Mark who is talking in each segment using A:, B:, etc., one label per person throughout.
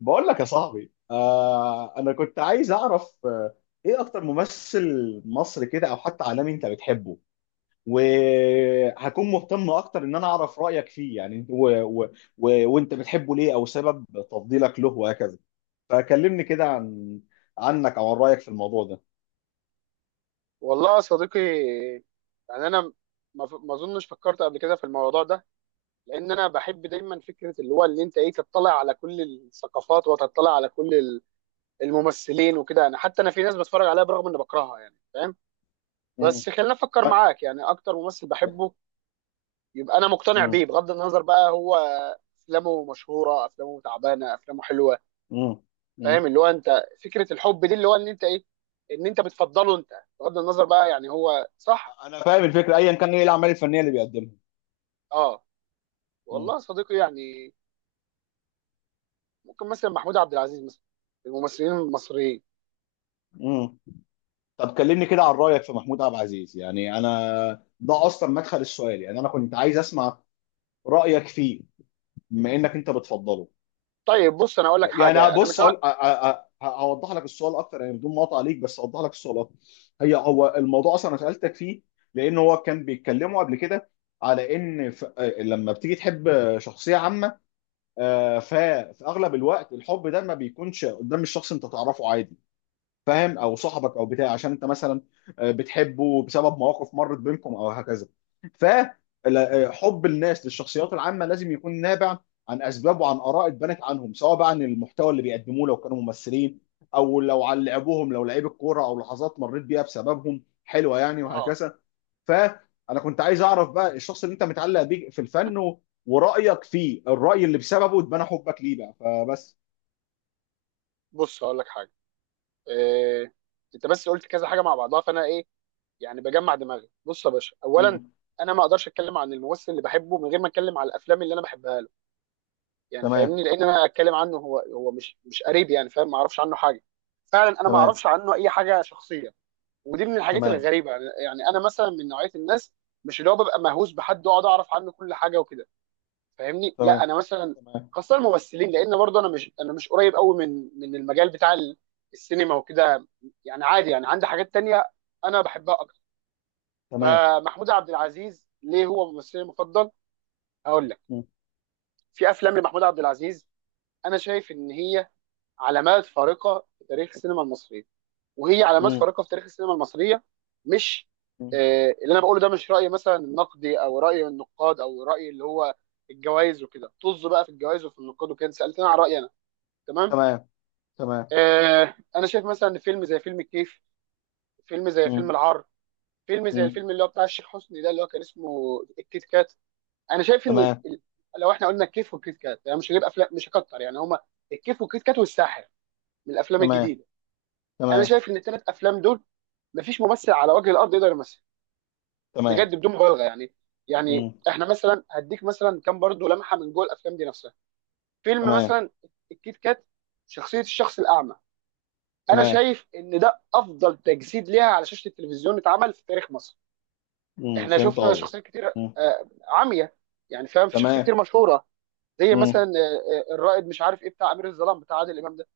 A: بقول لك يا صاحبي، انا كنت عايز اعرف ايه اكتر ممثل مصري كده او حتى عالمي انت بتحبه. وهكون مهتم اكتر ان انا اعرف رايك فيه يعني و... و... و... وانت بتحبه ليه او سبب تفضيلك له وهكذا. فكلمني كده
B: مم.
A: عنك او عن رايك في الموضوع ده.
B: والله يا صديقي، يعني انا ما اظنش فكرت قبل كده في الموضوع ده، لان انا بحب دايما فكره اللي هو اللي انت ايه تطلع على كل الثقافات وتطلع على كل الممثلين وكده. انا حتى انا في ناس بتفرج عليها برغم اني بكرهها، يعني فاهم.
A: مم.
B: بس خلينا افكر
A: ف...
B: معاك يعني اكتر ممثل بحبه، يبقى انا مقتنع
A: مم.
B: بيه بغض النظر بقى هو افلامه مشهوره، افلامه تعبانه، افلامه حلوه.
A: مم. مم.
B: فاهم اللي هو انت فكره الحب دي اللي هو ان انت ايه، ان انت بتفضله انت بغض النظر بقى، يعني هو صح.
A: انا فاهم الفكره ايا كان ايه الاعمال الفنيه اللي بيقدمها.
B: اه. والله
A: مم.
B: يا صديقي، يعني ممكن مثلا محمود عبد العزيز، مثلا الممثلين المصريين.
A: مم. طب كلمني كده عن رأيك في محمود عبد العزيز، يعني انا ده اصلا مدخل السؤال، يعني انا كنت عايز اسمع رأيك فيه بما انك انت بتفضله.
B: طيب بص انا اقول لك
A: يعني
B: حاجه، انا مش
A: بص،
B: عارف.
A: هوضح لك السؤال اكتر، يعني بدون مقاطعة عليك، بس هوضح لك السؤال اكتر. هو الموضوع اصلا انا سألتك فيه لان هو كان بيتكلموا قبل كده على ان لما بتيجي تحب شخصية عامة، آه، ف... في اغلب الوقت الحب ده ما بيكونش قدام الشخص انت تعرفه عادي، فاهم، او صاحبك او بتاع. عشان انت مثلا بتحبه بسبب مواقف مرت بينكم او هكذا. فحب الناس للشخصيات العامه لازم يكون نابع عن اسباب وعن اراء اتبنت عنهم، سواء بقى عن المحتوى اللي بيقدموه لو كانوا ممثلين، او لو عن لعبهم لو لعيب الكوره، او لحظات مريت بيها بسببهم حلوه يعني
B: اه.
A: وهكذا. فانا كنت عايز اعرف بقى الشخص اللي انت متعلق بيه في الفن ورايك فيه، الراي اللي بسببه اتبنى حبك ليه بقى، فبس.
B: بص اقول لك حاجه. إيه... انت بس قلت كذا حاجه مع بعضها، فانا ايه يعني، بجمع دماغي. بص يا باشا، اولا
A: مم.
B: انا ما اقدرش اتكلم عن الممثل اللي بحبه من غير ما اتكلم على الافلام اللي انا بحبها له. يعني
A: تمام.
B: فاهمني، لان انا اتكلم عنه هو مش قريب، يعني فاهم ما اعرفش عنه حاجه. فعلا انا ما
A: تمام.
B: اعرفش عنه اي حاجه شخصيه. ودي من الحاجات
A: تمام.
B: الغريبه، يعني انا مثلا من نوعيه الناس مش اللي هو ببقى مهووس بحد واقعد اعرف عنه كل حاجه وكده. فاهمني، لا
A: تمام.
B: انا مثلا
A: تمام.
B: خاصه الممثلين، لان برضه انا مش قريب قوي من المجال بتاع السينما وكده. يعني عادي، يعني عندي حاجات تانية انا بحبها اكتر.
A: تمام.
B: فمحمود عبد العزيز ليه هو ممثلي المفضل؟ هقول لك.
A: مم.
B: في افلام لمحمود عبد العزيز انا شايف ان هي علامات فارقه في تاريخ السينما المصريه، وهي علامات
A: مم.
B: فارقه في تاريخ السينما المصريه. مش
A: مم.
B: اللي انا بقوله ده مش راي مثلا النقدي، او راي النقاد او راي اللي هو الجوائز وكده. طز بقى في الجوائز وفي النقاد وكده، سالتني عن رايي انا. تمام.
A: تمام. تمام.
B: انا شايف مثلا ان فيلم زي فيلم الكيف، فيلم زي فيلم
A: مم.
B: العار، فيلم زي
A: مم.
B: الفيلم اللي هو بتاع الشيخ حسني ده اللي هو كان اسمه الكيت كات. انا شايف ان
A: تمام.
B: ال- لو احنا قلنا الكيف والكيت كات، يعني مش هجيب افلام مش هكتر، يعني هما الكيف والكيت كات والساحر من الافلام
A: تمام.
B: الجديده. انا
A: تمام.
B: شايف ان الثلاث افلام دول مفيش ممثل على وجه الارض يقدر يمثل،
A: تمام.
B: بجد بدون مبالغه يعني. يعني
A: مم.
B: احنا مثلا هديك مثلا كام برضو لمحه من جوه الافلام دي نفسها. فيلم
A: تمام.
B: مثلا الكيت كات، شخصيه الشخص الاعمى، انا
A: تمام.
B: شايف ان ده افضل تجسيد ليها على شاشه التلفزيون اتعمل في تاريخ مصر.
A: مم.
B: احنا
A: فهمت
B: شفنا
A: قصدي.
B: شخصيات كتير
A: مم.
B: عمية، يعني فاهم، في شخصيات
A: تمام.
B: كتير مشهوره، زي مثلا
A: مم.
B: الرائد مش عارف ايه بتاع امير الظلام بتاع عادل امام ده.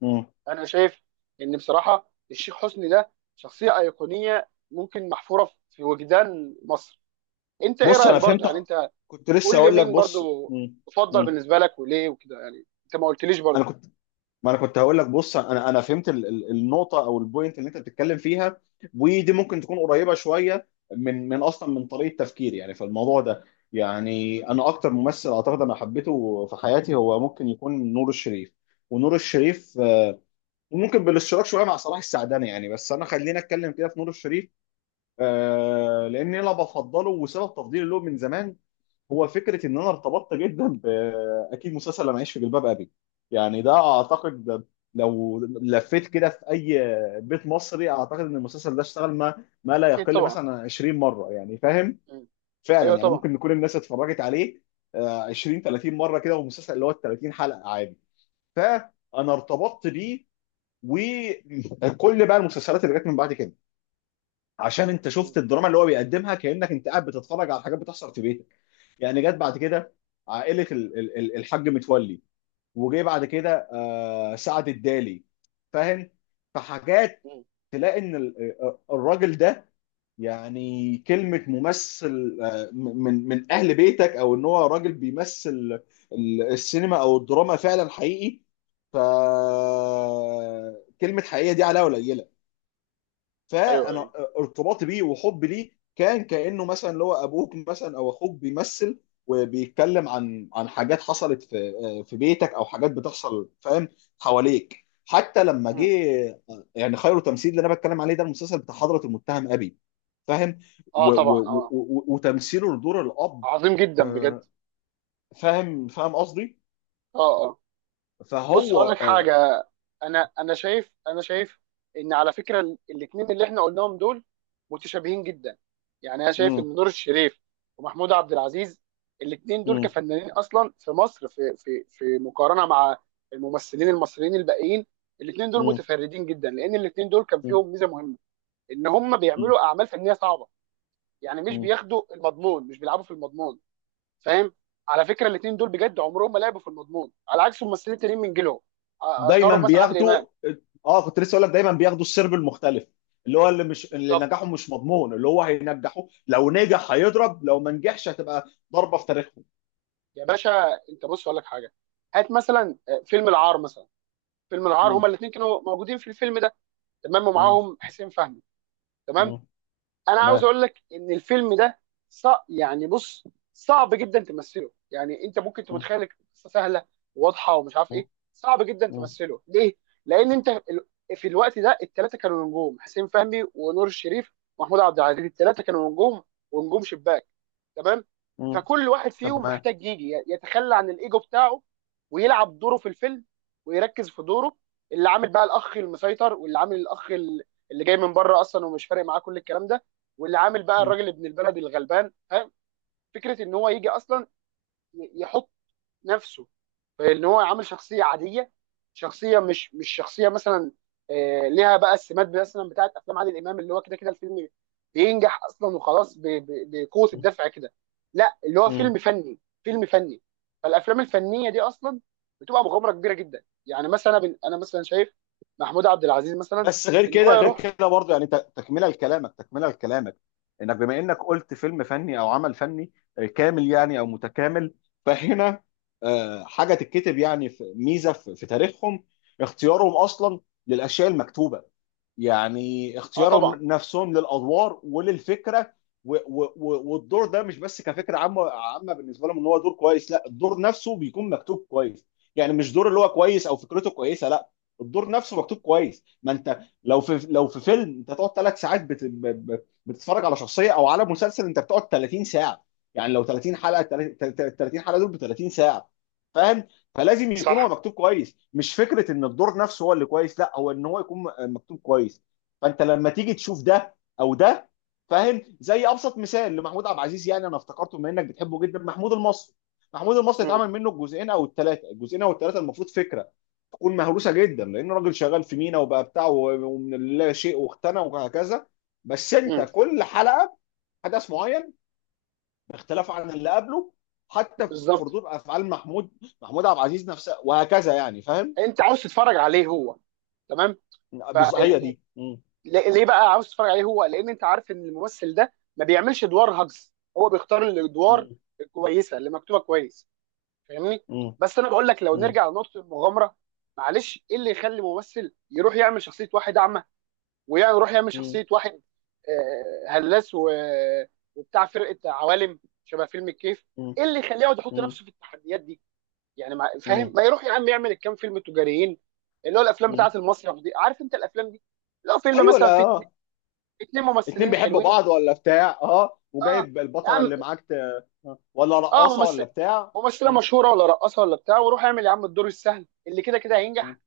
A: مم.
B: انا شايف ان بصراحه الشيخ حسني ده شخصيه ايقونيه، ممكن محفوره في وجدان مصر. انت ايه
A: بص
B: رايك
A: انا
B: برضو
A: فهمت.
B: يعني انت؟
A: كنت لسه
B: قول لي
A: اقول لك
B: مين
A: بص.
B: برضو
A: مم.
B: تفضل
A: مم.
B: بالنسبه لك وليه وكده، يعني انت ما قلتليش برضو.
A: انا كنت، ما انا كنت هقول لك بص، انا فهمت النقطه او البوينت اللي انت بتتكلم فيها. ودي ممكن تكون قريبه شويه من من اصلا من طريقه تفكيري يعني في الموضوع ده. يعني انا اكتر ممثل اعتقد انا حبيته في حياتي هو ممكن يكون نور الشريف. ونور الشريف وممكن بالاشتراك شويه مع صلاح السعداني يعني. بس انا خلينا اتكلم كده في نور الشريف. لان انا بفضله، وسبب تفضيلي له من زمان هو فكره ان انا ارتبطت جدا باكيد مسلسل لما اعيش في جلباب ابي. يعني ده اعتقد ده لو لفيت كده في اي بيت مصري اعتقد ان المسلسل ده اشتغل ما ما لا
B: اكيد
A: يقل
B: طبعا.
A: مثلا عن 20 مره، يعني فاهم.
B: مم.
A: فعلا
B: ايوه
A: يعني
B: طبعا.
A: ممكن يكون الناس اتفرجت عليه 20 30 مره كده، والمسلسل اللي هو ال 30 حلقه عادي. فانا ارتبطت بيه، وكل بقى المسلسلات اللي جت من بعد كده عشان انت
B: مم.
A: شفت الدراما اللي هو بيقدمها كانك انت قاعد بتتفرج على حاجات بتحصل في بيتك. يعني جت بعد كده عائله الحاج متولي. وجي بعد كده سعد الدالي، فاهم. فحاجات
B: مم.
A: تلاقي ان الراجل ده، يعني كلمه ممثل، من من اهل بيتك، او ان هو راجل بيمثل السينما او الدراما فعلا حقيقي. ف كلمه حقيقيه دي عليها ولا.
B: ايوه
A: فانا
B: ايوه.
A: ارتباطي بيه وحبي ليه كان كانه مثلا اللي هو ابوك مثلا او اخوك بيمثل وبيتكلم عن حاجات حصلت في في بيتك او حاجات بتحصل، فاهم، حواليك. حتى لما جه،
B: مم.
A: يعني خير تمثيل اللي انا بتكلم عليه ده المسلسل بتاع حضرة المتهم ابي، فاهم،
B: اه
A: و و
B: طبعا
A: و
B: اه.
A: و وتمثيله لدور الاب
B: عظيم جدا بجد.
A: آه، فاهم فاهم قصدي.
B: اه. آه. بص اقول
A: فهو
B: لك حاجه، انا شايف، انا شايف ان على فكره الاتنين اللي احنا قلناهم دول متشابهين جدا. يعني انا شايف
A: مم،
B: ان نور الشريف ومحمود عبد العزيز الاتنين دول
A: مم،
B: كفنانين اصلا في مصر، في في مقارنه مع الممثلين المصريين الباقيين الاتنين دول
A: مم،
B: متفردين جدا، لان الاتنين دول كان فيهم ميزه مهمه ان هم
A: مم،
B: بيعملوا اعمال فنيه صعبه. يعني مش
A: مم،
B: بياخدوا المضمون، مش بيلعبوا في المضمون، فاهم. على فكره الاثنين دول بجد عمرهم ما لعبوا في المضمون على عكس الممثلين التانيين من جيلهم،
A: دايما
B: اشهرهم مثلا عادل
A: بياخدوا.
B: امام.
A: اه كنت لسه اقول لك دايما بياخدوا السرب المختلف، اللي هو اللي مش اللي
B: بالظبط
A: نجاحه مش مضمون، اللي هو هينجحه لو نجح هيضرب، لو ما نجحش هتبقى ضربة في تاريخهم.
B: يا باشا. انت بص اقول لك حاجه، هات مثلا فيلم العار مثلا. فيلم العار
A: مم.
B: هما الاثنين كانوا موجودين في الفيلم ده، تمام،
A: مم.
B: ومعاهم حسين فهمي، تمام.
A: مم.
B: انا عاوز
A: تمام.
B: اقول لك ان الفيلم ده يعني بص صعب جدا تمثله. يعني انت ممكن
A: مم.
B: تتخيل القصه سهله واضحه ومش عارف
A: مم.
B: ايه، صعب جدا
A: مم.
B: تمثله ليه؟ لان انت في الوقت ده الثلاثه كانوا نجوم، حسين فهمي ونور الشريف ومحمود عبد العزيز، الثلاثه كانوا نجوم ونجوم شباك، تمام.
A: مم.
B: فكل واحد فيهم
A: تمام.
B: محتاج يجي يتخلى عن الايجو بتاعه ويلعب دوره في الفيلم، ويركز في دوره. اللي عامل بقى الاخ المسيطر، واللي عامل الاخ اللي جاي من بره اصلا ومش فارق معاه كل الكلام ده، واللي عامل بقى
A: مم.
B: الراجل ابن البلد الغلبان، فاهم. فكره ان هو يجي اصلا يحط نفسه، فان هو عامل شخصيه عاديه، شخصيه مش شخصيه مثلا ليها بقى السمات مثلا بتاعت افلام عادل امام اللي هو كده كده الفيلم بينجح اصلا وخلاص، بقوه الدفع كده. لا اللي هو
A: مم.
B: فيلم فني، فيلم فني. فالافلام الفنيه دي اصلا بتبقى مغامره كبيره جدا، يعني مثلا انا مثلا شايف محمود عبد العزيز مثلا
A: بس غير
B: ان هو
A: كده، غير
B: يروح.
A: كده برضه يعني، تكمله لكلامك، تكمله لكلامك انك، بما انك قلت فيلم فني او عمل فني كامل يعني او متكامل. فهنا حاجه تتكتب يعني في ميزه في في تاريخهم، اختيارهم اصلا للاشياء المكتوبه. يعني
B: اه
A: اختيارهم
B: طبعا.
A: نفسهم للادوار وللفكره. و و و والدور ده مش بس كفكره عامه عامه بالنسبه لهم ان هو دور كويس، لا، الدور نفسه بيكون مكتوب كويس. يعني مش دور اللي هو كويس او فكرته كويسه، لا، الدور نفسه مكتوب كويس. ما انت لو في لو في فيلم انت تقعد ثلاث ساعات بتتفرج على شخصيه، او على مسلسل انت بتقعد 30 ساعه. يعني لو 30 حلقه، 30 حلقه دول ب 30 ساعه، فاهم. فلازم يكون هو
B: صح.
A: مكتوب كويس، مش فكره ان الدور نفسه هو اللي كويس، لا، هو ان هو يكون مكتوب كويس. فانت لما تيجي تشوف ده او ده، فاهم، زي ابسط مثال لمحمود عبد العزيز يعني، انا افتكرته بما انك بتحبه جدا، محمود المصري. محمود المصري اتعمل منه الجزئين او الثلاثه. الجزئين او الثلاثه المفروض فكره تكون مهروسه جدا لانه راجل شغال في مينا وبقى بتاعه ومن لا شيء واختنى وهكذا. بس انت
B: امم.
A: كل حلقه حدث معين باختلافه عن اللي قبله، حتى في
B: بالظبط.
A: ردود افعال محمود، محمود عبد العزيز نفسه وهكذا، يعني فاهم.
B: انت عاوز تتفرج عليه هو. تمام.
A: هي دي. مم.
B: ليه ليه بقى عاوز تتفرج عليه هو؟ لان انت عارف ان الممثل ده ما بيعملش ادوار هجز، هو بيختار الادوار
A: مم.
B: الكويسه اللي مكتوبه كويس، فاهمني.
A: مم.
B: بس انا بقول لك لو
A: مم.
B: نرجع لنقطه المغامره، معلش ايه اللي يخلي ممثل يروح يعمل شخصيه واحد اعمى، ويروح يعمل
A: مم.
B: شخصيه واحد هلاس وبتاع فرقه عوالم شبه فيلم الكيف؟
A: مم.
B: ايه اللي يخليه يقعد يحط
A: مم.
B: نفسه في التحديات دي؟ يعني ما فاهم،
A: مم.
B: ما يروح يا عم يعمل الكام فيلم تجاريين اللي هو الافلام
A: مم.
B: بتاعه المسرح دي، عارف انت الافلام دي. لو فيلم
A: ايوه.
B: مثلا
A: لا
B: فيه
A: آه.
B: اتنين
A: اتنين
B: ممثلين
A: بيحبوا
B: حلوين،
A: بعض ولا بتاع، اه،
B: اه
A: وجايب
B: يا
A: البطله
B: عم
A: اللي معاك آه. ولا
B: اه،
A: رقاصه ولا
B: ممثل
A: بتاع.
B: ممثله
A: مم.
B: مشهوره ولا رقاصه ولا بتاع، وروح اعمل يا عم الدور السهل اللي كده كده
A: مم.
B: هينجح.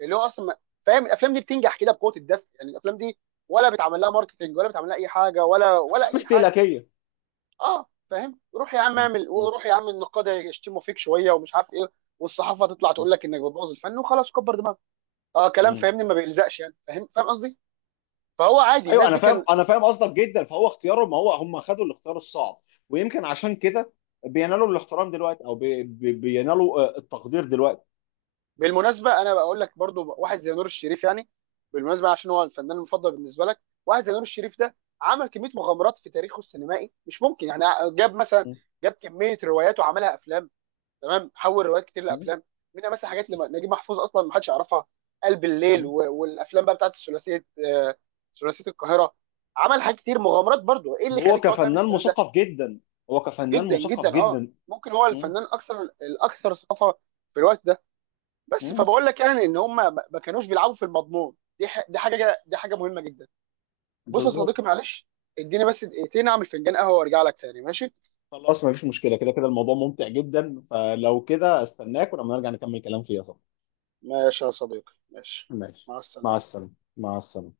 B: اللي هو اصلا فاهم الافلام دي بتنجح كده بقوه الدفع، يعني الافلام دي ولا بيتعمل لها ماركتنج ولا بيتعمل لها اي حاجه ولا
A: افلام
B: اي حاجه.
A: استهلاكيه.
B: اه فاهم، روح يا عم
A: مم.
B: اعمل
A: مم.
B: وروح يا عم النقاد يشتموا فيك شويه ومش عارف ايه، والصحافه تطلع تقول لك انك بتبوظ الفن وخلاص كبر دماغك. اه كلام
A: مم.
B: فاهمني ما بيلزقش، يعني فاهم قصدي. فهو عادي
A: ايوه
B: الناس
A: انا
B: دي
A: فاهم،
B: كان.
A: انا فاهم قصدك جدا. فهو اختياره، ما هو هم خدوا الاختيار الصعب، ويمكن عشان كده بينالوا الاحترام دلوقتي، او بي بي بينالوا التقدير دلوقتي.
B: بالمناسبه انا بقول لك برضو واحد زي نور الشريف يعني، بالمناسبه عشان هو الفنان المفضل بالنسبه لك، واحد زي نور الشريف ده عمل كميه مغامرات في تاريخه السينمائي مش ممكن يعني. جاب مثلا
A: م-
B: جاب كميه روايات وعملها افلام، تمام، حول روايات كتير
A: م-
B: لافلام، منها مثلا حاجات لنجيب محفوظ اصلا ما حدش يعرفها، قلب الليل
A: م.
B: والافلام بقى بتاعت الثلاثيه، ثلاثيه القاهره. عمل حاجات كتير مغامرات برضو، ايه اللي
A: وهو
B: يخليك تقعد تعمل
A: كفنان
B: الكلام ده.
A: مثقف جدا. هو كفنان
B: جدا جدا
A: مثقف
B: اه،
A: جدا.
B: ممكن هو
A: م-
B: الفنان الاكثر ثقافه في الوقت ده. بس
A: م.
B: فبقول لك يعني ان هم ما كانوش بيلعبوا في المضمون، دي دي حاجه، دي حاجه مهمه جدا. بص يا
A: بالظبط.
B: صديقي معلش، اديني بس دقيقتين اعمل فنجان قهوه وارجع لك تاني، ماشي.
A: خلاص ما فيش مشكله، كده كده الموضوع ممتع جدا، فلو كده استناك ولما نرجع نكمل كلام فيها طبعا.
B: ماشي يا صديقي ماشي.
A: ماشي.
B: مع
A: مع
B: السلامه.
A: السلامه. مع السلامه.